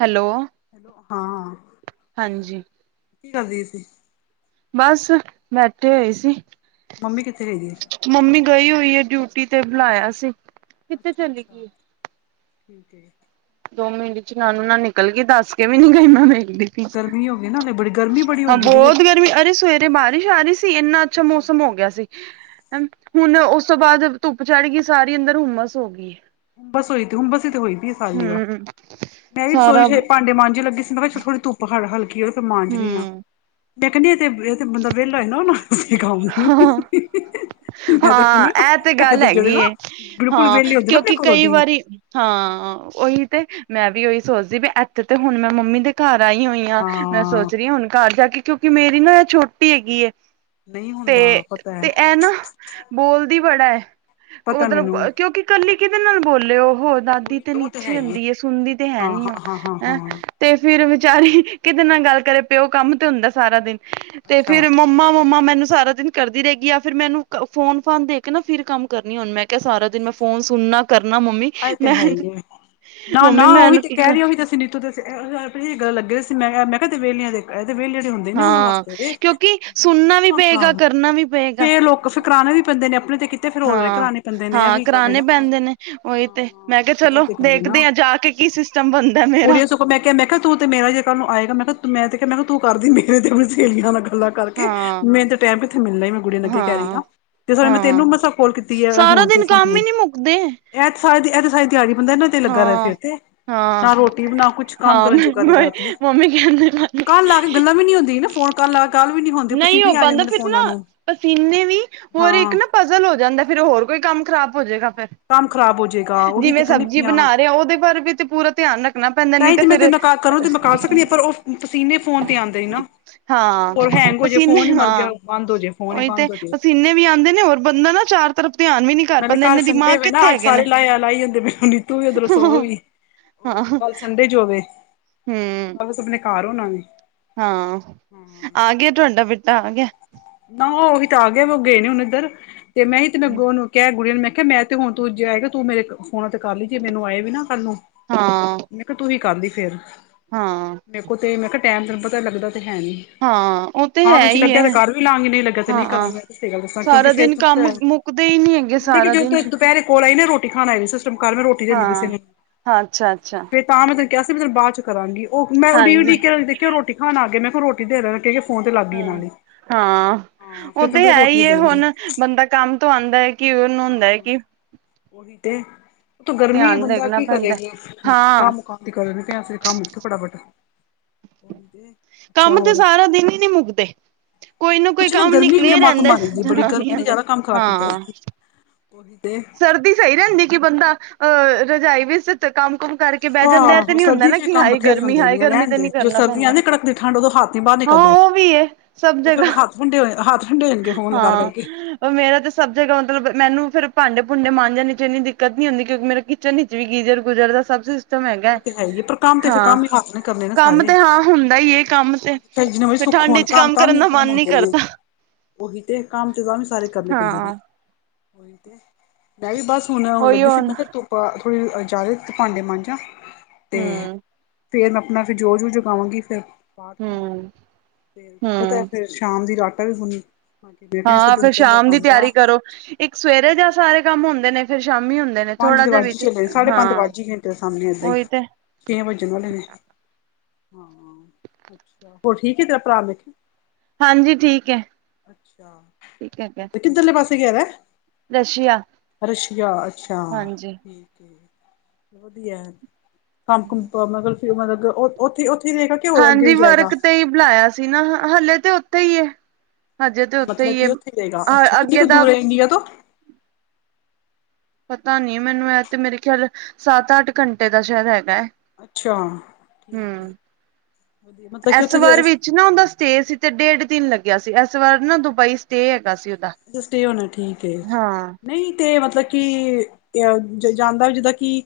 Hello ਹਾਂ ਹਾਂਜੀ ਕੀ ਕਰਦੀ ਸੀ? ਬਸ ਬੈਠੇ ਹੋਏ ਸੀ। ਮੰਮੀ ਕਿੱਥੇ ਗਈ ਦੀ ਏ? ਮੰਮੀ ਗਈ ਹੋਈ ਏ ਡਿਊਟੀ 'ਤੇ ਬੁਲਾਇਆ ਸੀ। ਕਿੱਥੇ ਚਲੀ ਅੱਛਾ-ਅੱਛਾ ਗਈ ਠੀਕ ਏ। ਦੋ ਮਿੰਟ'ਚ ਨਾਨੂੰ ਨਾਲ ਨਿਕਲ ਗਈ ਦੱਸ ਕੇ ਵੀ ਨੀ ਗਈ। [unintelligible] ਗਰਮੀ ਹੋ ਗਈ ਨਾ ਹਲੇ ਬੜੀ ਗਰਮੀ ਬੜੀ ਹੋ ਹਾਂ ਗਈ ਦੀ ਬੌਤ ਗਰਮੀ ਅਰੇ ਸਵੇਰ ਤੇ ਬਾਰਿਸ਼ ਆ ਰੀ ਸੀ ਏਨਾ ਅੱਛਾ ਮੌਸਮ ਹੋ ਗਿਆ ਸੀ ਹੁਨ ਉਸ ਤੋਂ ਬਾਅਦ ਧੁੱਪ ਚੜਗੀ ਸਾਰੀ ਅੰਦਰ ਹੁਮਸ ਹੋ ਗੀ। ਬਸ ਹੋਈ ਤੇ ਹੁੰਬਸ ਹੀ ਤੇ ਹੋਈ ਪੀਏ ਹੂੰ। ਮੈਂ ਵੀ ਰਸੋਈ 'ਚ ਭਾਂਡੇ ਮਾਂਝੁ ਲੱਗੀ ਸੀ, ਮਖਾ ਛ ਥੋੜੀ ਧੁੱਪ ਹਰ-ਹਲਕੀ ਹੋਏ ਫਿਰ ਮਾਂਜਦੀ ਆ। ਹਮ ਮੈਂ ਕਹਿੰਦੀ ਏ ਤੇ, ਏ ਤੇ ਬੰਦਾ ਵਿਹਲਾ ਏ ਨਾ ਉਹਨੂੰ ਹਾਂ [unintelligible] ਹਾਂ, ਕਹਿੰਦੀ ਆ ਐ ਤੇ ਇਹ ਗੱਲ ਜਿਹੜੇ ਐਗੀ ਨਾ ਏ, ਬਿਲਕੁਲ ਹਾਂ ਵਿਹਲੇ ਹੁੰਦੇ ਨਾ ਆਪਣੇ ਕਿਉਂਕਿ ਘਰੋਂ ਕਈ ਦੀ ਵਾਰੀ ਹਾਂ, ਉਹੀ ਤੇ ਮੈਂ ਵੀ ਉਹੀ ਸੋਚਦੀ, ਵੀ ਐਥੇ ਤੇ ਹੁਨ ਮੈਂ ਮੰਮੀ ਦੇ ਘਰ ਆਈ ਹੋਈ ਆ, ਮੈਂ ਹਾਂ ਸੋਚ ਰਹੀ ਆ ਹੁਣ ਘਰ ਜਾ ਕੇ, ਕਿਉਂਕਿ ਮੇਰੀ ਨਾ ਏ ਛੋਟੀ ਹੈਗੀਏ ਨਹੀਂ ਹੁੰਦਾ, ਪਤਾ ਐ। ਬੋਲਦੀ ਬੜਾ ਐ, ਪਤਾ ਮਤਲਬ ਮੈਨੂੰ ਕਿਊਂਕਿ ਕੱਲੀ ਕੀਦੇ ਨਾਲ ਬੋਲੇ ਓ ਹੋਰ ਦਾਦੀ ਉਹੀ ਤੇ ਉਹ ਹੈ ਨੀਚੇ ਈ ਹੁੰਦੀ ਏ, ਸੁਨਦੀ ਤੇ ਹੈ ਹਾਂ ਨੀ ਓ, ਹਾਂ ਹਾਂ ਹਾਂ ਹੈਂ ਹਾਂ। ਤੇ ਫਿਰ ਵਿਚਾਰੀ ਕੀਦੇ ਨਾ ਗੱਲ ਕਰੇ, ਪਿਓ ਕੰਮ ਤੇ ਹੁੰਦਾ ਸਾਰਾ ਦਿਨ, ਤੇ ਅੱਛਾ ਫਿਰ ਮੰਮਾ-ਮੰਮਾ, ਮੈਨੂੰ ਸਾਰਾ ਦਿਨ ਕਰਦੀ ਰ‌ਏ ਗੀ ਜਾਂ ਫਿਰ ਮੈਨੂੰ ਫੋਨ-ਫਾਨ ਦੇ ਕੇ ਨਾ, ਫੇਰ ਕੰਮ ਕਰਨੀ ਹੁਣ ਮੈਂ ਕੇ ਸਾਰਾ ਅੱਛਾ ਦਿਨ ਮੈਂ ਅੱਛਾ ਫੋਨ ਸੁਣਨਾ, ਕਰਨਾ, ਮੰਮੀ ਮੈਂ ਨਾ-ਨਾ, ਮੰਮੀ ਮੈਂ ਉਹੀ ਤੇ ਇੱਕ ਕਹਿ ਰਹੀ, ਉਹੀ ਤੁਸੀਂ ਨੀਤੂ ਦੇ ਤੁਸੀਂ ਗੱਲ ਲੱਗੇ ਸੀ, ਮੈਂ ਕਿਹਾ, ਮੈਂ ਕਿਹਾ ਤੁ ਵਿਹਲਿਆਂ ਦੇ ਐ ਤੇ ਵਿਹਲਿਆਂ ਦੇ ਹੁੰਦ ਦੇਨੇ ਉਨਾ ਹਾਂ ਵਾਸਤੇ ਵੇ, ਕਿਉਂਕਿ ਜਿਨਾ ਨੇ ਸੁਣਨਾ ਵੀ ਪਏਗਾ ਨਾ, ਕਰਨਾ ਵੀ ਪਏਗਾ। ਫੇਰ ਲੋਕ [unintelligible] ਨੇ ਆਪਣੇ ਤੇ ਤੇ ਫੇਰ ਓਲੇ ਹਾਂ ਕਰਾਣੇ। ਪੈਂਦੇ ਨੇ ਇਹ ਹਾਂ, ਵੀ ਗੱਲ ਹੈ ਕਰਾਣੇ ਨਾ। ਪੈਂਦੇ ਨੇ। ਉਹੀ ਤੇ ਹਾਂ ਮੈਂ ਕਿਹਾ ਇਹ ਚਲੋ, ਤੇ ਗੱਲ ਹੈ ਨਾ। ਦੇਖਦੇ ਆ ਜਾ ਕੇ ਕੀ ਸਿਸਟਮ ਬਣਦਾ ਮੇਰਾ। ਕੁੜੀਆਂ ਸਗੋਂ ਮੈਂ ਕਿਹਾ, ਮੈਂ ਕਿਹਾ, ਤੂੰ ਤੇ ਮੇਰਾ ਜੇ ਕੱਲ੍ਹ ਨੂੰ ਆਏਗਾ। ਮੈਂ ਕਿਹਾ, ਮੈਂ ਤੇ ਕਿਹਾ, ਮੈਂ ਕਿਹਾ, ਤੂੰ ਕਰਦੀ ਮੇਰੇ ਤੇ ਸੇਹਲੀਆਂ ਨਾ ਗੱਲਾਂ ਕਰਕੇ, ਹਾਂ ਮੈਨੂੰ ਤੇ ਟੈਂਮ ਕਿੱਥੇ ਮਿਲਣਾ ਈ, ਮੈਂ ਗੁੜੀਆ ਨੂੰ ਅੱਗੇ ਈ ਕਹਿ ਰਈ ਹਾਂ ਆ। ਜਿਸ ਸਾਬ ਨਾ, ਮੈਂ ਹਾਂ ਤੈਨੂੰ ਮਸਾਂ ਕੋਲ ਕੀਤੀ ਏ ਸਾਰਾ ਹੁਣ ਤੇ ਦਿਨ ਕੰਮ ਸਮੇਂ, ਹੀ ਨੀ ਮੁੱਕਦੇ ਐਤ ਸਾਰ ਐਤ ਸਾਰੀ ਦਿਹਾੜੀ ਬੰਦਾ ਇਹਨਾਂ ਤੇ ਲੱਗਾ ਰਹੇ ਫਿਰ ਤੇ। ਨਾ ਰੋਟੀ ਨਾ ਕੁਛ ਕੰਮ ਹਾਂ-ਹਾਂ, ਕਰਨ ਜੋਗਾ ਰਹੇਗਾ ਤੇ ਮੰਮੀ ਕਹਿੰਦੇ ਕਾਲਾ ਕੱਲ੍ਹ ਵੀ ਨੀ ਹੋ ਨਹੀਂ ਹੋ ਪਾਂਦਾ, ਫਿਰ ਨਾ ਪਸੀਨੇ ਵੀ, ਹੋਰ ਇੱਕ ਹਾਂ ਨਾ ਪਜ਼ਲ ਹੋ ਜਾਂਦਾ, ਫਿਰ ਹੋਰ ਕੋਈ ਕੰਮ ਖ਼ਰਾਬ ਹੋਜੇਗਾ ਫਿਰ। ਕੰਮ ਖ਼ਰਾਬ ਹੋ ਜਾਏਗਾ ਉਹੀ ਤੇ ਜਿਵੇਂ ਕਹਿੰਦੀ ਸਬਜ਼ੀ ਪਈ ਹਾਂ ਬਣਾ ਰ‌ਏ, ਉਹਦੇ ਬਾਰੇ ਵੀ ਤੇ ਪੂਰਾ ਧਿਆਨ ਰੱਖਣਾ ਪੈਂਦਾ, ਨੀ ਤੇ ਫਿਰ ਕਰੋ ਤੇ ਮੁਕਾ ਸਕਣੀ, ਪਰ ਉਹ ਪਸੀਨੇ ਫੋਨ ਤੇ ਆਂਦੇ ਈ ਨਾ। ਹਾਂ। ਕੋਈ ਹੈਂਗ ਹੋਜੇ, ਫੋਨ ਪਸੀਨੇ ਈ ਮਰ ਗਿਆ, ਹਾਂ ਬੰਦ ਹੋ ਜੇ ਫੋਨ ਹੀ ਉਹੀ ਤੇ ਬੰਦ ਹੋ ਜੇ ਪਸੀਨੇ ਵੀ ਆਉਂਦੇ ਨੇ, ਹੋਰ ਬੰਦਾ ਨਾ ਚਾਰ ਤਰਫ਼ ਧਿਆਨ ਵੀ ਨੀ ਕਰ ਪਾਂਦਾ, ਇੰਨੇ ਦਿਮਾ ਡੇ ਵੇ ਨਾ, ਅੱਜ ਸਾਰੇ ਲਾਇਆ ਲਾਈ ਜਾਂਦੇ ਪੇ, ਨੀਤੂ ਵੀ ਉਦਰੋ ਸੋ ਵੀ, ਉਹ ਹਾਂ ਗੱਲ ਸੰਡੇ ਜੋਵੇ ਹਮ ਕਲ੍ਹ ਸਭ ਨੇ ਘਾਰ ਹੋਣਾ ਵੇ ਹਾਂ, ਆ ਗਿਆ ਤੁਹਾਡਾ ਬੇਟਾ, ਆ ਗਿਆ? ਨਾ ਉਹੀ ਤਾਂ ਆ ਗਿਆ ਵਾ, ਉਹ ਗਏ ਨੇ ਹੁਣ ਇੱਧਰ ਤੇ ਮੈਂ ਈ ਤੇ ਨੱਗੋ ਉਹਨੂੰ ਕਿਹਾ ਗੁੜੀਆਂ ਨੂੰ, ਮੈਂ ਕਿਹਾ ਮੈਂ ਤੇ ਹੁਣ ਤੂੰ ਜ ਹੈਗਾ ਤੂੰ ਮੇਰੇ ਫੋਨਾਂ ਤੇ ਕਰ ਲੀ, ਜੇ ਮੈਨੂੰ ਆਏ ਵੀ ਨਾ ਕੱਲ੍ਹ ਨੂੰ, ਹਾਂ ਮੈਂ ਕਿਹਾ ਤੂੰ ਹੀ ਕਰ ਲੀ ਫੇਰ ਹਾਂ। ਮੇ ਕੋ ਤੇ, ਮੈਂ ਕਿਹਾ ਟਾਈਮ ਤੈਨੂੰ ਪਤਾ ਲੱਗਦਾ ਤੇ ਹੈ ਨੀ ਹਾਂ, ਉਹ ਤੇ ਹਾਂ ਹੈ ਵਿੱਚ ਈ ਐ। ਲੱਗਿਆ ਤੇ ਕਰ ਵੀ ਲਾਂਗੀ ਨਹੀਂ ਲੱਗਿਆ ਤੇ ਨਹੀਂ ਹਾਂ, ਕਰਾਂਗੀ ਮੈਂ ਸਹੀ ਗੱਲ ਦੱਸਾਂ ਕਿਉਂਕਿ ਸਾਰਾ ਫੇਰ ਦਿਨ ਕੰਮ ਮੁੱਕਦੇ ਈ ਨੀ ਹੈਗੇ ਮੰਨੇ ਕਿ ਸਾਰਾ ਦਿਨ ਜਦੋਂ ਦੁਪਹਿਰੇ ਕੋਲ ਆਈ ਨਾ, ਰੋਟੀ ਖਾਣ ਆਏ ਉਸ ਟੈਂਮ ਕਰ ਮੈਂ ਰੋਟੀ ਲਿਆਂਦੀ ਹਾਂ ਕਿਸੇ ਨੇ, ਹਾਂ ਅੱਛਾ ਅੱਛਾ ਤੇ ਤਾਂ ਮੈਂ ਤੈਨੂੰ ਕਿਹਾ ਸੀ, ਪੀ ਤੈਨੂੰ ਬਾਅਦ 'ਚ ਕਰਾਂਗੀ, ਓ ਮੈਂ ਹਾਂਜੀ ਉਡੀਕ-ਉਡੀਕ ਕੇ ਦੇਖਿਆ, ਉਹ ਰੋਟੀ ਖਾਣ ਆਗੇ, ਮੈਂ ਕਿਹਾ ਰੋਟੀ ਦੇਂਦਾ ਕਿ ਹਂ, ਹਾਂ। ਹਾਂ ਓ ਫੇਰ ਤੇ ਤੈਨੂੰ ਪਤਾ ਹੈਈ ਰੋਟੀ ਏ ਦੇਣੀ ਹੁਨ, ਬੰਦਾ ਕੰਮ ਤੋਂ ਆਂਦੈ ਕਿ ਉਨੂੰ ਹੁੰਦਾ ਐ ਕਿ ਓਹੀ ਤੇ ਉਤੋ ਗਰਮੀ ਏ ਧਿਆਨ ਬੰਦਾ ਦੇਖਣਾ ਕੀ ਕਰੇ ਪੈਂਦਾ ਹਾਂ ਕੰਮ, ਕਾਰ ਤੇ ਕਰਦੇ ਪੇਆ ਫੇਰ ਕੰਮ ਉਥੋ ਫਟਾਫਟ, ਓਹੀ ਤੇ ਅੱਛਾ ਕੰਮ ਤੇ ਹੋਰ ਸਾਰਾ ਦਿਨ ਈ ਨੀ ਮੁੱਕਦੇ। ਕੋਈ ਕੋਈ ਕੁੱਛ ਨਾ ਕੰਮ ਗਰਮੀ ਮੇਰੀ ਨਿਕਲਿਆ ਮੱਤ ਰਹਿੰਦਾ ਮਾਰੀ ਜੇ ਬੜੀ ਗਰਮੀ ਜਨਾਨੀਆਂ ਨੇ ਦੇ ਜਾਦਾ ਕੰਮ ਖ਼ਰਾਬ ਕੀਤਾ, ਹਾਂ ਓਹੀ ਤੇ ਸਰਦੀ ਸਈ ਰੇਂਦੀ ਕਿ ਬੰਦਾ ਅ ਰਜਾਈ ਵਿਚ ਕੰਮ-ਕੁੰਮ ਕਰ ਕੇ ਬੈ ਜਾਂਦੈ ਐ ਤੇ ਹਾਂ ਨੀ ਹੁੰਦਾ ਸਰਦੀ ਨਾ ਚ ਕਿ ਕੰਮ ਹਾਏ ਬਥੇਰੇ ਗਰਮੀ, ਹੁੰਦੇ ਹਾਏ ਨੇ ਗਰਮੀ ਰਹਿਣ ਤੇ ਨੀ ਦੇ ਜੋ ਕਰਨਾ ਪੈਂਦਾ, ਸਰਦੀਆਂ ਨੇ ਕੜਕਦੀ ਠੰਡ ਉਦੋਂ ਹੱਥ ਨੀ ਬਾਹਰ ਹਾਂ ਨਿਕਲਦੇ ਓ ਵੀ ਏ। ਸਬ ਉਹ ਜਗ੍ਹਾ, ਫਿਰ ਹੱਥ ਠੰਡੇ ਹੋਏ ਹੱਥ ਠੰਡੇ ਹੋ ਜਾਣਗੇ ਫੋਨ ਲਗਾ ਹਾਂ ਕਰਕੇ ਓ ਮੇਰਾ ਤੇ ਸਬ ਜਗਾ ਮਤਲਬ, ਮੈਨੂੰ ਫੇਰ ਭਾਂਡੇ ਭੂੰਡੇ ਮਾਂਜਨ ਇਚ ਏਨੀ ਦਿੱਕਤ ਨੀ ਹੁੰਦੀ ਕਿਉਂਕਿ ਮੇਰੇ ਕਿਚਨ ਵਿਚ ਵੀ ਗੀਜ਼ਰ-ਗੁਜ਼ਰ ਦਾ ਸਬ ਸਿਸ ਟਮ ਹੈਗਾ, ਉਹ ਤੇ ਹੈ ਹੀ ਪਰ ਕੰਮ ਤੇ ਫਿਰ ਹਾਂ ਕੰਮ ਹੀ ਹੱਥ ਨੇ ਕਰਨੇ ਨੇ ਕੰਮ ਸਾਰੇ ਤੇ ਹਾਂ ਹੁੰਦਾ ਈਏ, ਕੰਮ ਤੇ ਚਾਹੇ ਜਿੰਨੇ ਮਰਜ਼ੀ ਫੇਰ ਸੁੱਖ ਠੰਡ ਹੋਣ ਇਚ ਕੰਮ ਕਰਨ ਦਾ ਮੰਨ ਨੀਂ ਕਰਦਾ। ਓਹੀ ਤੇ, ਕੰਮ ਤੇ ਤਾਂਵੀ ਸਾਰੇ ਕਰਨੇ ਪੈਂਦੇ ਨੇ। ਹਾਂ ਉਹੀ ਤੇ, ਮੈਂ ਵੀ ਬਸ ਹੁਨੇ ਔਣ ਉਹੀ ਲੱਗੀ ਸੀ ਹੁਣ ਮੈਂ ਕੈਆ ਧੂੱਪ ਆ ਥੋੜੀ ਜਾਵੇ ਤੇ ਭਾਂਡੇ ਮਾਂਜਾਂ। ਤੇ ਹਮ ਫੇਰ ਮੈਂ ਅਪਨਾ ਫੇਰ ਜੋਤ ਜੂ ਜਗਾਵਾਂਗੀ ਫੇਰ ਪਾਠ, ਹਮ ਤੇ ਪਤਾ ਹੂੰ ਫੇਰ ਸ਼ਾਮ ਦੀ ਲੀ ਆਟਾ ਵੀ ਗੂੰਨ ਹਾਂ ਫੇਰ ਸ਼ਾਮ ਦੀ ਤੇਆਰੀ ਕਰੋ, ਇਕ ਸਵੇਰੇ ਜਾ ਸਾਰੇ ਕੰਮ ਹੁੰਦੇ ਨੇ, ਫੇਰ ਸ਼ਾਮੀ ਹੁੰਦੇ ਨੇ। ਪੰਜ ਥੋੜਾ ਤੇ ਜਿਹਾ ਵੱਜ ਈ ਵਿੱਚ ਚਲੇ, ਸਾਡੇ ਪੰਜ ਤੇ ਹਾਂ ਵੱਜ ਈ ਗਏਨ ਤੇਰੇ ਸਾਮਨੇ ਏਦਾਂ ਈ ਉਹੀ ਤੇ ਛੇ ਵੱਜਣ ਵਾਲੇ ਨੇ, ਹਾਂ ਅਛਾੱ, ਹੋਰ ਠੀਕੇ ਤੇਰਾ ਭਰਾ [inaudible] ਹਾਂਜੀ, ਠੀਕ ਏ। ਅੱਛਾ, ਕਿੱਧਰਲੇ ਪਾਸੇ ਗੇਆ ਦੈ? ਰਸ਼ੀਆ ਰਸ਼ੀਆ, ਅੱਛਾ। ਹਾਂਜੀ ਵਧੀਆ ਕੰਮ-ਕੁੰਮ [unintelligible] ਓਥੇ, ਓਥੇ ਈ ਰਏਗਾ ਕਿ ਹੋਰ ਅੱਗੇ ਹਾਂਜੀ ਵੀ ਜਾਏਗਾ? ਵਰਕ ਤੇ ਹੀ ਬੁਲਾਇਆ ਸੀ ਨਾ, ਹੱਲੇੇ ਤੇ ਓਥੇ ਈ ਏ, ਹਜੇ ਤੇ ਓਥੇ ਮਤਲਬ ਈ ਏ, ਕਿ ਉੱਥੇ ਰਹੇਗਾ ਆ ਅੱਛਾ ਕਿੰਨੀ ਅੱਗੇ ਕੁ ਦਾ ਦੂਰ ਹੈ ਇੰਡੀਆ ਤੋਂ? ਪਤਾ ਨੀ ਮੈਨੂੰ ਐ ਤੇ ਮੇਰੇ ਖੇਆਲ ਸਾਤ, ਆਠ ਘੰਟੇ ਦਾ ਸੈ਼ਦ ਹੈਗੈ। ਅੱਛਾ, ਠੀਕ ਏ, ਵਦੀਆ ਮਤਲਬ ਕਿ ਓਥੇ ਦੇ ਚ ਨਾ ਓਦਾ ਸਟੇ ਸੀ ਤੇ ਡੇਢ ਦਿਨ ਲੱਗੇਆ ਸੀ, ਏਸ ਵਾਰ ਨਾ ਦੁਬਈ ਸਟੇ ਹੈਗਾ ਸੀ ਉਦਾ। ਸਟੇ ਹੋਨੈ, ਠੀਕੇ। ਨਈ ਤੇ ਮਤਲਬ ਕਿ, ਅ ਜਾਂਦਾ ਜਿੱਦਾਂ ਕਿ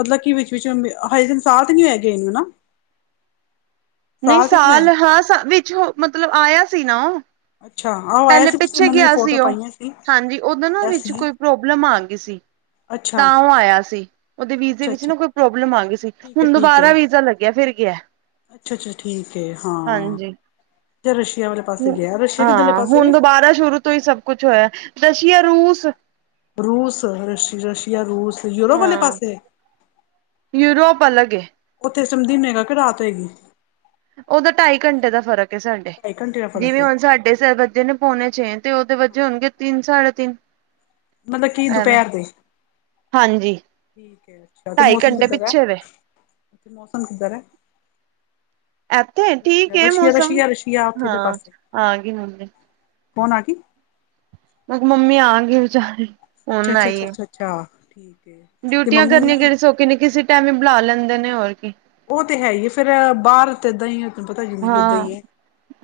ਮਤਲਬ ਕਿ ਵਿਚ, ਵਿਚ ਹਜੇ ਦਿਨ ਸਾ ਤੇ ਨੀ ਹੋਏਆ ਗਏ ਨੂੰ ਨਾ? ਨਈ ਨੀ ਸਾਲ ਹੋਇਆ ਹਾਂ ਵਿਚ ਮਤਲਬ ਆਏਆ ਸੀ ਨਾ ਓ। ਅੱਛਾ ਆਹੋ ਆਇਆ ਪ੍ਹੈਲੇ ਸੀ ਪਿਛਲੇ ਪਿੱਛੇ ਮੰਮੀ ਨੇ ਗੇਆ ਫੋਟੋ ਸੀ ਓ, ਪਾਈਆਂ ਹਾਂਜੀ ਓਦੋਂ ਨਾ ਆਇਆ ਵਿਚ ਸੀ ਕੋਈ ਪ੍ਰੋਬਲਮ ਆਗੀ ਸੀ। ਅੱਛਾ ਤਾਂ ਓ ਆਏਆ ਸੀ, ਓਦੇ ਵੀਜ਼ੇ ਅੱਛਾ ਵਿਚ ਅੱਛਾ ਨਾ ਕੋਈ ਪ੍ਰੋਬਲਮ ਆਗੀ ਸੀ। ਠੀਕ ਏ, ਹੁਣ ਠੀਕ ਏ, ਦੁਬਾਰਾ ਵੀਜ਼ਾ ਲੱਗਿਆ ਫਿਰ ਗਿਆ ਅੱਛਾ, ਅੱਛਾ ਠੀਕ ਏ, ਹਾਂ ਹਾਂਜੀ ਤੇ ਰਸ਼ੀਆ ਵਾਲੇ ਪਾਸੇ ਗੇਆ, ਰਸ਼ੀਆ ਕਿੱਧਰਲੇ ਪਾਸੇ ਵੇ? ਤੋ ਈ ਸਬ ਕੁੱਛ ਹੋਏਆ ਰਸ਼ੀਆ, ਰੂਸ। ਰੂਸ ਰਸ਼, ਰਸ਼ੀਆ, ਰੂਸ ਯੂਰੋਪ ਵਾਲੇ ਹਾਂ ਪਾਸੇ? ਯੂਰੋਪ ਅਲੱਗ ਏ। ਓਥੇ ਏਸ ਟੈਮ ਦਿਨ ਹੋਏਗਾ, ਕੇ ਰਾਤ ਹੋਏਗੀ? ਓਦਾ ਟਾਈ ਘੰਟੇ ਦਾ ਫ਼ਰਕ ਏ ਸਾਡੇ, ਢਾਈ ਘੰਟੇ ਦਾ ਫ਼ਰਕ ਜਿਵੇਂ ਏ ਹੁਣ ਸਾਡੇ ਵਜੇ ਨੇ ਪੋਣੇ ਛੇਂ, ਤੇ ਓਦੇ ਵੱਜੇ ਹੋਨਗੇ ਤਿੰਨ, ਸਾਡੇ ਤਿੰਨ। ਮਤਲਵ ਕੀ ਐਵੇਂ ਦੁਪੈਹਰ ਦੇ, ਹਾਂਜੀ ਠੀਕ ਏ ਅੱਛਾ, ਤੇ ਢਾਈ ਮੌਸਮ ਘੰਟੇ ਕਿੱਦਾਂ ਦੈ? ਪਿੱਛੇ ਵੇ ਓਥੇ ਮੌਸਮ ਕਿੱਦਾ ਦੈ? ਇੱਥੇ ਠੀਕ ਰਸੀ਼ਆ, ਹੈ ਰਸ਼ੀਆ, ਮੌਸਮ ਰਸ਼ੀਆ, ਰਸ਼ੀਆ ਓਥੇ ਅਲੇ ਹਾਂ ਪਾਸੇ, ਆ ਗਈ ਮੰਮੀ ਕੋਨ ਆਗੀ? ਮੈਂ ਕੇ ਮੰਮੀ ਆ ਗੀ ਵਚਾਰੀ। ਅੱਛਾ, ਅੱਛਾ, ਅੱਛਾ, ਅੱਛਾ, ਅੱਛਾ ਠੀਕ। ਹੈ ਤੇ ਡਿਊਟੀਆਂ ਮੰਮੀ ਕਰਨੀਆਂ ਨੇ ਕਿਹੜੀਆਂ ਸੌਖੇ ਨੇ ਕਿਸੇ ਟਾਈਮ ਵੀ ਬੁਲਾ ਲੈਂਦੇ ਨੇ, ਹੋਰ ਕੀ। ਉਹ ਤੇ ਹੈ ਹੀ ਹੈ ਫੇਰ ਬਾਹਰ ਤੇ ਏਦਾਂ ਹੀ, ਤੈਨੂੰ ਪਤਾ ਜ਼ਿੰਦਗੀ ਏਦਾਂ ਹਾਂ ਹੀ ਹੈ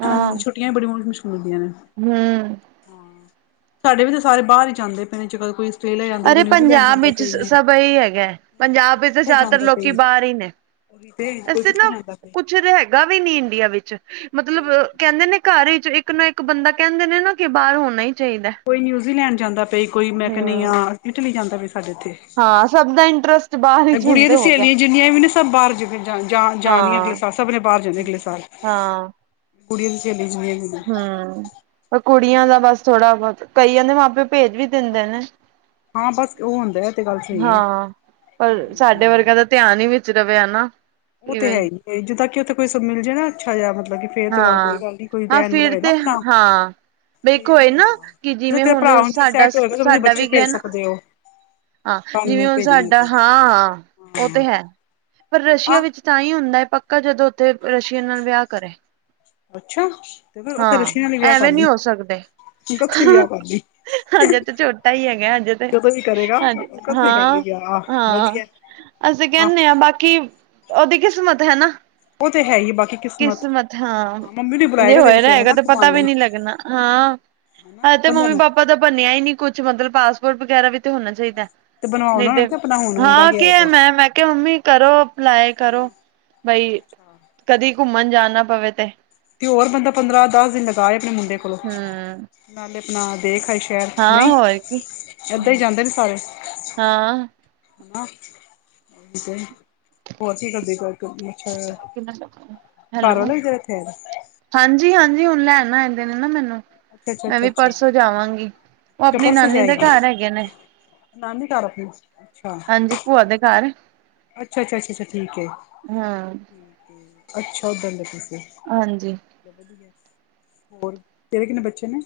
ਹਾਂ। ਛੁੱਟੀਆਂ ਵੀ ਬੜੀ ਮੁਸ਼ਕਿਲ ਹੁੰਦੀਆਂ ਨੇ। ਹੂੰ। ਸਾਡੇ ਵੀ ਤਾਂ ਸਾਰੇ ਬਾਹਰ ਹੀ ਜਾਂਦੇ ਪਏ ਨੇ, ਜਦੋਂ ਵੀ ਕੋਈ ਆਸਟ੍ਰੇਲੀਆ ਜਾਂਦਾ ਅਰੇ ਕੋਈ ਨਿਊਜ਼ੀਲੈਂਡ ਪੰਜਾਬ ਜਾਂਦਾ ਵਿੱਚ ਪਈ ਹੈਂ, ਸਭ ਇਹੀ ਹੈਗਾ ਹੈ। ਪੰਜਾਬ ਕੋਈ ਵਿੱਚ ਤਾਂ ਕਿੱਥੇ ਜ਼ਿਆਦਾਤਰ ਜਾਂਦਾ ਲੋਕੀ ਪਈ ਬਾਹਰ ਹੀ ਨੇ। ਉਹੀ। ਤੇ ਕੋਈ ਵੈਸੇ ਕਿੱਥੇ ਨਾ, ਜਾਂਦਾ ਕੋਈ ਕੁਛ ਹੈਗਾ ਵੀ ਨਹੀਂ ਇੰਡੀਆ ਵਿੱਚ ਮਤਲਬ ਤੇ ਕਹਿੰਦੇ ਨੇ ਘਰ ਵਿੱਚ ਇੱਕ ਨਾ ਇੱਕ ਬੰਦਾ ਕਹਿੰਦੇ ਨੇ ਨਾ, ਕਿ ਬਾਹਰ ਹੋਣਾ ਹੀ ਚਾਹੀਦਾ ਕੋਈ ਨਿਊਜ਼ੀਲੈਂਡ ਜਾਂਦਾ ਪਈਆਂ ਜੀ, ਕੋਈ ਮੈਂ ਕੈਨੀ ਆ ਹਮ ਇਟਲੀ ਜਾਂਦਾ ਪਈਆਂ, ਸਾਡੇ ਇੱਥੇ। ਹਾਂ ਸਭ ਦਾ ਇੰਟਰਸਟ ਬਾਹਰ ਹੀ ਇਹ ਚ ਹੁਣ ਗੁੜੀਆਂ ਤੇ ਦੀ ਹੋ ਗਿਆ ਸਹੇਲੀਆਂ ਜਿੰਨੀਆਂ ਵੀ ਨੇ ਸਭ ਬਾਹਰ ਜਾ ਜਾ ਜਾ ਨੀਆਂ ਹਾਂ ਸਭ ਨੇ ਬਾਹਰ ਜਾਣਾ ਅਗਲੇ ਸਾਲ, ਗੁੜੀਆਂ ਦੀ ਸਹੇਲੀਆਂ ਜਿੰਨੀ ਵੀ ਨੇ ਹੂੰ, ਪਰ ਕੁੜੀਆਂ ਦਾ ਬਸ ਥੋੜਾ ਬਹੁਤ, ਕਈਆਂ ਦੇ ਮਾਂ ਪਿਓ ਭੇਜ ਵੀ ਦਿੰਦੇ ਆਂ ਨਾ। ਹਾਂ ਬਸ ਉਹ ਹੁੰਦਾ ਹੈ, ਇਹ ਤੇ ਗੱਲ ਸਹੀ ਹੈ। ਹਾਂ ਪਰ ਸਾਡੇ ਹਮ ਵਰਗਾਂ ਦਾ ਧਿਆਨ ਹੀ ਵਿਚ ਰਵੇ, ਹਨਾ। ਉਹ ਕਿ ਤੇ ਹੈ ਬਈ ਹੀ ਹੈ, ਜਿੱਦਾਂ ਕਿ ਉੱਥੇ ਕੋਈ ਕੁਛ ਮਿਲ ਜਾਏ ਨਾ ਅੱਛਾ ਜਿਹਾ ਮਤਲਬ ਕਿ ਫੇਰ ਤੇ ਗੱਲ ਕੋਈ ਹਾਂ, ਗੱਲ ਨੀ ਕੋਈ ਹਾਂ ਰਹਿਣ ਵਾਲਾ ਫਿਰ ਹੋਏ ਨਾ ਤੇ ਆਪਣਾ ਹਾਂ। ਬਈ ਇਕ ਫੇਰ ਨੀ ਹੋਏ ਨਾ, ਹੁੰਦਾ ਜੇ ਜਿਵੇਂ ਤੇਰਾ ਭਰਾ ਹੁਣ ਜੇ ਸਾਡਾ ਸੈਟ ਹੋਏਗਾ ਤੁਸੀਂ ਸਾਡਾ ਵੀ ਬੱਚੇ ਗਿਆ ਭੇਜ ਨਾ ਸਕਦੇ ਹੋ ਹਾਂ ਕੱਲ ਜਿਵੇਂ ਨੂੰ ਹੁਣ ਭੇਜਣਾ ਸਾਡਾ, ਤੇ ਹਾਂ ਉਹ ਤੇ ਹੈ। ਹਾਂ ਪਰ ਰਸ਼ੀਆ ਆਹ ਵਿੱਚ ਤਾਂ ਹੀ ਹੁੰਦਾ ਹੈ ਪੱਕਾ ਜਦੋਂ ਉੱਥੇ ਰਸ਼ੀਅਨ ਨਾਲ ਵਿਆਹ ਕਰੇ। ਅੱਛਾ, ਤੇ ਫੇਰ ਉੱਥੇ ਹਾਂ ਰਸ਼ੀਆ ਨਾਲ ਵੀ ਵਿਆਹ ਕਰ ਐਵੇਂ ਨਹੀਂ ਲਈ, ਹੋ ਸਕਦੇ ਉੱਥੇ ਵਿਆਹ ਕਰ ਲਈ। ਹਜੇ ਤੇ ਛੋਟਾ ਹੀ ਹੈਗਾ ਹਜੇ ਤੇ, ਜਦੋਂ ਵੀ ਕਰੇਗਾ ਹਾਂਜੀ ਕੱਥੇ ਕਰ ਲਈ ਹਾਂ ਵਿਆਹ ਆਹ ਹਾਂ। ਵਧੀਆ ਅਸੀਂ ਆਹ ਕਹਿੰਦੇ ਹਾਂ ਬਾਕੀ, ਉਹਦੀ ਕਿਸਮਤ ਹੈ ਨਾ। ਉਹ ਤੇ ਹੈ ਹੀ ਬਾਕੀ ਕਿਸਮਤ, ਹਾਂ ਮੰਮੀ ਨੂੰ ਜੇ ਬੁਲਾਏਗਾ ਤੇਰੀ ਹੋਇਆ ਨਾ ਫਿਰ ਹੈਗਾ ਹਨਾ ਤਾਂ ਪਤਾ ਘੁਮਾਉਣ ਵੀ ਲਈ। ਨਹੀਂ ਲੱਗਣਾ ਹਾਂ ਹਨਾ। ਹਜੇ ਤੇ ਕੰਧਾ ਮੰਮੀ ਨੂੰ ਪਾਪਾ ਦਾ ਬਣਿਆ ਹੀ ਨੀ ਕੁੱਛ ਮਤਲਬ, ਪਾਸਪੋਰਟ ਵਗੈਰਾ ਵੀ ਤੇ ਹੋਣਾ ਚਾਹੀਦਾ। ਤੇ ਬਣਵਾਓ ਨਹੀਂ ਨਾ ਤੇ, ਉਹਨਾਂ ਕਿ ਆਪਣਾ ਹੁਣ ਮੁੰਡਾ ਹਾਂ ਗਿਆ ਉਹ ਕਿਹਾ ਤਾਂ ਮੈਂ, ਮੈਂ ਕਿਹਾ ਮੰਮੀ ਕਰੋ ਅਪਲਾਏ ਕਰੋ ਬਈ ਹਾਂ। ਕਦੀ ਘੁੰਮਣ ਜਾਣਾ ਪਵੇ ਤੇ। ਤੇ ਹੋਰ ਬੰਦਾ ਪੰਦਰਾਂ ਦਸ ਦਿਨ ਲਗਾਏ ਆਪਣੇ ਮੁੰਡੇ ਕੋਲ ਹੂੰ। ਨਾਲੇ ਆਪਣਾ ਦੇਖ ਆਏ ਸ਼ਹਿਰ, ਨਹੀਂ ਹੋਰ ਕੀ ਏਦਾਂ ਹੀ ਜਾਂਦੇ ਨੇ ਸਾਰੇ। ਹਾਂ। ਹਨਾ, ਹੋਰ ਕੀ ਕਰਦੇ ਪਏ। ਕੁਛ ਅੱਛਾ, ਘਰ ਵਾਲੇ ਵੀ ਤੇਰਾ ੳਥੇ ਐ? ਹਾਂਜੀ ਹਾਂਜੀ ਹੁਣ ਲੈਣ ਆਏਦੇ ਨੇ ਨਾ ਮੈਨੂੰ, ਅੱਛਾ ਅੱਛਾ ਮੈਂ ਅੱਛਾ ਵੀ ਅੱਛਾ ਪਰਸੋਂ ਜਾਵਾਂਗੀ। ਉਹ ਅੱਛਾ ਆਪਣੀ ਪਰਸੋਂ ਨਾਨੀ ਦੇ ਜਾਏਗੀ ਘਰ ਹੈਗੇ ਨੇ। ਨਾਨੀ ਘਰ ਆਪਣੀ 'ਚ, ਅੱਛਾ। ਹਾਂਜੀ ਭੂਆ ਦੇ ਘਰ। ਅੱਛਾ ਅੱਛਾ ਅੱਛਾ ਅੱਛਾ ਠੀਕ ਹੈ ਹਾਂ ਅੱਛਾ ਉੱਧਰ। ਹਾਂਜੀ। ਵਧੀਆ ਹੋਰ ਤੇਰੇ ਕਿੰਨੇ ਬੱਚੇ ਨੇ।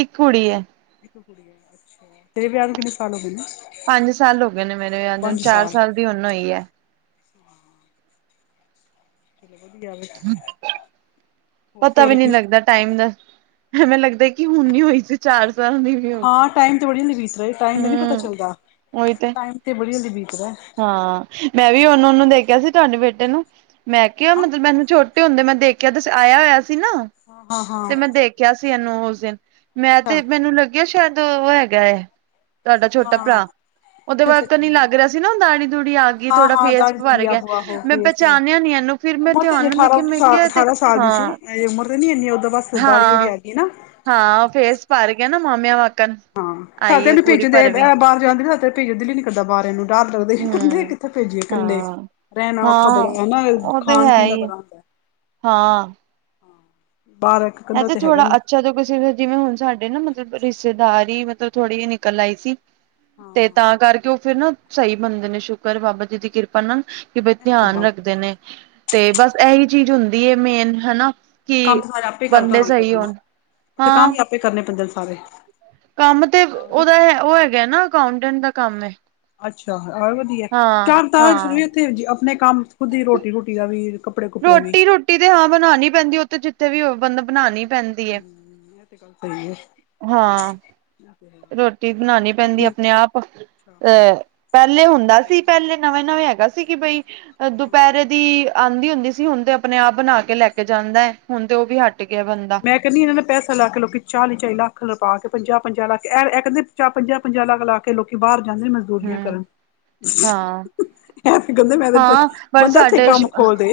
ਇੱਕ ਕੁੜੀ ਹੈ। ਇੱਕ ਕੁੜੀ ਹੈ ਅੱਛਾ ਤੇਰੇ ਵਿਆਹ ਨੂੰ ਕਿੰਨੇ ਸਾਲ ਹੋ ਗਏ ਨੇ। ਪੰਜ ਸਾਲ ਹੋ ਗਏ ਨੇ ਮੇਰੇ ਵਿਆਹ ਪੰਜ ਚਾਰ ਸਾਲ ਦੀ ਚਲੋ ਹੁਣ ਹੋਈ ਹੈ। ਚਲੋ ਵਧੀਆ ਇਹ ਵੀ। ਪਤਾ ਵੀ ਨਹੀਂ ਲੱਗਦਾ ਟਾਈਮ ਦਾ ਐਵੇਂ ਲੱਗਦਾ ਕਿ ਹੁਣੀ ਹੋਈ ਸੀ ਚਾਰ ਸਾਲ ਦੀ। ਵੀ ਹੋ ਹਾਂ ਗਈ ਟਾਈਮ ਤੇ ਬੜੀ ਜਲਦੀ ਬੀਤ ਦਾ ਜੀ ਟਾਈਮ ਦਾ ਨੀ ਪਤਾ ਹੂੰ ਚੱਲਦਾ ਟਾਈਮ ਤੇ ਬੜੀ ਜਲਦੀ ਬੀਤ ਦਾ। ਹਾਂ ਮੈਂ ਵੀ ਉਹਨੂੰ ਉਹਨੂੰ ਦੇਖਿਆ ਸੀ ਤੁਹਾਡੇ ਬੇਟੇ ਨੂੰ ਮੈਂ ਕਿਹਾ ਹਾਂ ਮਤਲਬ ਮੈਨੂੰ ਛੋ। ਛੋਟੇ ਹੁੰਦੇ ਮੈਂ ਦੇਖਿਆ ਸ ਆਇਆ ਹੋਇਆ ਸੀ ਨਾ ਹਾਂ ਤੇ ਹਾਂ ਮੈਂ ਦੇਖਿਆ ਸੀ ਇਹਨੂੰ ਉਸ ਦਿਨ। ਮੈਂ ਅੱਛਾ ਤੇ ਮੈਨੂੰ ਲੱਗਿਆ ਸ਼ਾਇਦ ਉਹ ਹੈਗਾ ਹੈ। ਤੁਹਾਡਾ ਛੋਟਾ ਹਾਂ ਭਰਾ ਉਹਦੇ ਅੱਛਾ ਅੱਛਾ ਵਾਕਣ ਅੱਛਾ ਹੀ ਲੱਗ ਰਿਹਾ ਸੀ। ਓਹਦੀ ਨਾ ਦਾੜੀ ਦੂੜੀ ਆ ਗਈ ਹਾਂ ਥੋੜ੍ਹਾ ਹਾਂ ਫੇਸ ਦਾੜੀ ਭਰ ਦੂੜੀ ਗਿਆ ਆਹੋ ਆਹੋ ਮੈਂ ਫੇਸ ਪਹਿਚਾਣਿਆ ਨੀ ਇਹਨੂੰ ਫਿਰ ਮੈਂ ਉਮਰ ਤੇ ਧਿਆਨ ਨਾ ਅਠਾਰਾਂ ਦੇਖਿਆ ਉੱਨੀ ਮੈਂ ਸਾਲ ਕਿਹਾ। ਤੇ ਅਠਾਰਾਂ ਸਾਲ ਦੀ ਸੂ ਹਾਂ ਉਮਰ ਤੇ ਨੀ ਇੰਨੀ ਉ ਓਦਾਂ ਬਸ ਦਾੜੀ ਦੂੜੀ ਹਾਂ ਆ ਗਈ ਨਾ। ਹਾਂ ਫੇਸ ਭਰ ਗਿਆ ਨਾ ਮਾਮਿਆਂ ਵਾਕਣ। ਹਾਂ ਸਤ ਆਈ ਹੈ ਨੂੰ ਪੂਰੀ ਭੇਜਦੇ ਭਰਵੀਂ ਇਹ ਬਾਹਰ ਜਾ ਕੇ ਨਾ ਭੇਜਣ ਦੀਲ ਹੀ ਨਿ ਕਰਦਾ ਬਾਰ ਇਹਨੂੰ। ਡਰ ਲੱਗਦਾ ਈ ਇਕੱਲੇ ਹਮ ਕਿੱਥੇ ਭੇਜੀਏ ਇਕੱਲੇ। ਹਾਂ ਰਹਿਣਾ ਔਖਾ ਬੜਾ ਹਾਂ ਹੈ ਨਾ ਉਹ ਤੇ ਖਾਣ ਹੈ ਪੀਣ ਦਾ ਹੀ ਬੜਾ ਹੁੰਦਾ। ਹਾਂ। [inaudible] ਪਾਰਕ। ਹੈਂ ਤੇ ਥੋੜਾ ਅੱਛਾ ਜਿਹਾ ਕਿਸੇ ਜਿਵੇਂ ਹੁਣ ਸਾਡੇ ਨਾ ਮਤਲਬ ਰਿਸ਼ਤੇਦਾਰੀ ਮਤਲਬ। ਥੋੜ੍ਹੀ ਜਿਹੀ ਨਿਕਲ ਆਈ ਸੀ ਤੇ ਹਾਂ ਤਾਂ ਕਰਕੇ ਉਹ ਫਿਰ ਨਾ। ਸਹੀ ਬੰਦੇ ਨੇ ਸ਼ੁਕਰ ਏ ਬਾਬਾ ਜੀ ਦੀ ਕਿਰਪਾ ਨਾਲ ਕਿ ਬਈ ਇਹ ਤੇ ਧਿਆਨ ਬਾਤ ਰੱਖਦੇ ਸਹੀ ਹੈ ਨੇ। ਤੇ ਬਸ ਇਹੀ ਚੀਜ਼ ਹੁੰਦੀ ਹੈ ਮੇਨ ਹਨਾ। ਕਿ ਕੰਮ ਸਾਰੇ ਆਪੇ ਕਰਦਾ ਬੰਦੇ ਹੋਣਾ ਸਹੀ ਹੋਣ ਫਿਰ ਤੇ ਕੰਮ ਹਾਂ ਵੀ ਆਪੇ ਕਰਨੇ ਪੈਂਦੇ ਨੇ ਸਾਰੇ। ਕੰਮ ਤੇ ਹੋਰ ਉਹਦਾ ਹੈ ਉਹ ਹੈਗਾ ਨਾ ਅਕਾਉਂਟੈਂਟ ਦਾ ਕੰਮ ਹੈ। ਅੱਛਾ ਵਦੀਆ ਏ ਹਾਂ ਚਲ ਟਾ ਹਾਂ ਸ਼ਰੀਰ ਤੇ ਆਪਣੇ ਕੰਮ ਓਦੇ ਰੋਟੀ ਰੂਟੀ ਦਾ ਵਿ ਰੋਟੀ ਰੋਟੀ ਤੇ ਹਾਂ ਬਣਾਉਣੀ ਪੈਂਦੀ ਉੱਥੇ ਜਿੱਥੇ ਵੀ ਉਹ ਬੰਦਾ ਬਨਾਣੀ। ਹਮ ਇਹ ਤੇ ਗੱਲ ਸਹੀ ਹੈ ਹਾਂ [inaudible] ਰੋਟੀ ਬਣਾਉਣੀ ਉਹ ਪੈਂਦੀ ਠੀਕ ਆਪਣੇ ਆਪ ਅਹ ਅੱਛਾ ਪਹਿਲੇ ਇਹ ਤੇ ਹੁੰਦਾ ਹੈ ਹੀ ਸੀ ਪਹਿਲੇ। ਨਵੇਂ ਨਵੇਂ ਹੈਗਾ ਸੀ ਕਿ ਬਈ ਹਾਂ ਦੁਪਹਿਰੇ ਦੀ ਆਉਂਦੀ ਹੁੰਦੀ। ਹੁਨਦੀ ਸੀ ਹੁਣ ਤੇ ਆਪਣੇ ਆਪ ਬਣਾ ਕੇ ਲੈ ਕੇ ਜਾਂਦਾ ਹੁਣ ਤੇ ਉਹ ਵੀ ਹੱਟ ਗਿਆ ਬੰਦਾ। ਇਹ ਕਹਿੰਦੀ ਇਹਨਾਂ ਨੇ ਪੈਸਾ ਲਾ ਕੇ ਲੋਕੀ ਚਾਲੀ ਚਾਲੀ ਲੱਖ ਰੁਪ ਕੇ ਪੰਜਾ ਪੰਜਾ ਲੱਖ ਐ ਇਹ ਕਹਿੰਦੇ। ਚਾਹ ਪੰਜਾਂ ਪੰਜਾਂ ਲੱਖ ਲਾ ਕੇ ਲੋਕੀ ਬਾਹਰ ਜਾਂਦੇ ਨੇ ਮਜ਼ਦੂਰੀਆਂ ਕਰਨ। ਇਹ ਤੇ ਕਹਿੰਦੇ ਮੈਂ ਤੇ ਹਾ ਪਰ ਬੰਦਾ ਇੱਥੇ ਸਾਡੇ ਕੰਮ ਸ਼ਿਗਾ ਖੋਲ ਦੇ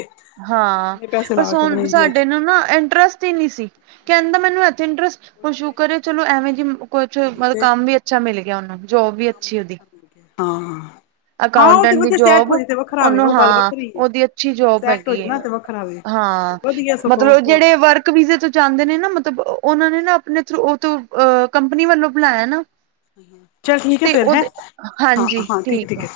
ਹਾਂ ਇੰਨੇ ਪੈਸੇ ਪਰ ਲਾ ਕੇ ਸੁਨ ਆਪਣੇ ਇੰਡੀਆ ਸਾਡੇ ਚ ਨਾ ਨਾ ਏੰਟਰੇਸਟ। ਨੀ ਸੀ ਕਹਿੰਦਾ ਮੈਨੂੰ ਇੱਥੇ ਇੰਟਰਸਟ ਹੁ ਉਹੀ ਤੇ ਸ਼ੁਕਰ ਚਲੋ ਐਵੇਂ ਜੀ ਕੁੱਛ ਉਹੀ ਮਤਲਬ ਤੇ ਕੰਮ ਵੀ। ਅੱਛਾ ਮਿਲ ਗਿਆ ਉਹਨਾਂ ਨੂੰ ਜੋਬ ਵੀ ਅੱਛੀ ਕੰਮ ਉਹਦੀ। ਅੱਛਾ ਹਾਂ। ਹਾਂ ਉਹ ਤੇ ਅਕਾਊਂਟੈਂਟ ਉਹ ਦੀ ਤੇ ਸੈੱਟ ਹੋ ਜੋਬ ਜਾਏ ਤੇ ਵੱਖਰਾ ਹੋਵੇ ਉਹਨੂੰ ਉਹ ਗੱਲ ਹਾਂ ਵੱਖਰੀ ਉਹਦੀ ਅੱਛੀ ਜੋਬ ਸੈੱਟ ਹੋ ਜੇ ਹੈਗੀ ਹੈ ਨਾ ਤੇ ਵੱਖਰਾ ਵੇ। ਵਧੀਆ ਸਗੋਂ ਹੋਰ। ਕ ਵੀਜ਼ੇ ਤੋਂ ਜਾਂਦੇ ਨੇ ਨਾ ਮਤਲਬ ਓਨਾਂ ਨੇ ਨਾ ਆਪਨੇ ਥਰੂ ਓ ਤੋਂ ਕੰਪਨੀ ਵੱਲੋਂ ਬਨਾਏਆ ਏ ਨਾ। ਚੱਲ ਠੀਕ ਐ ਤੇ ਫੇਰ ਹੈ, ਉਹਦੇ ਹਾਂਜੀ ਹਾਂ-ਹਾਂ ਠੀਕ ਹੈ ਐ-ਠੀਕ ਐ।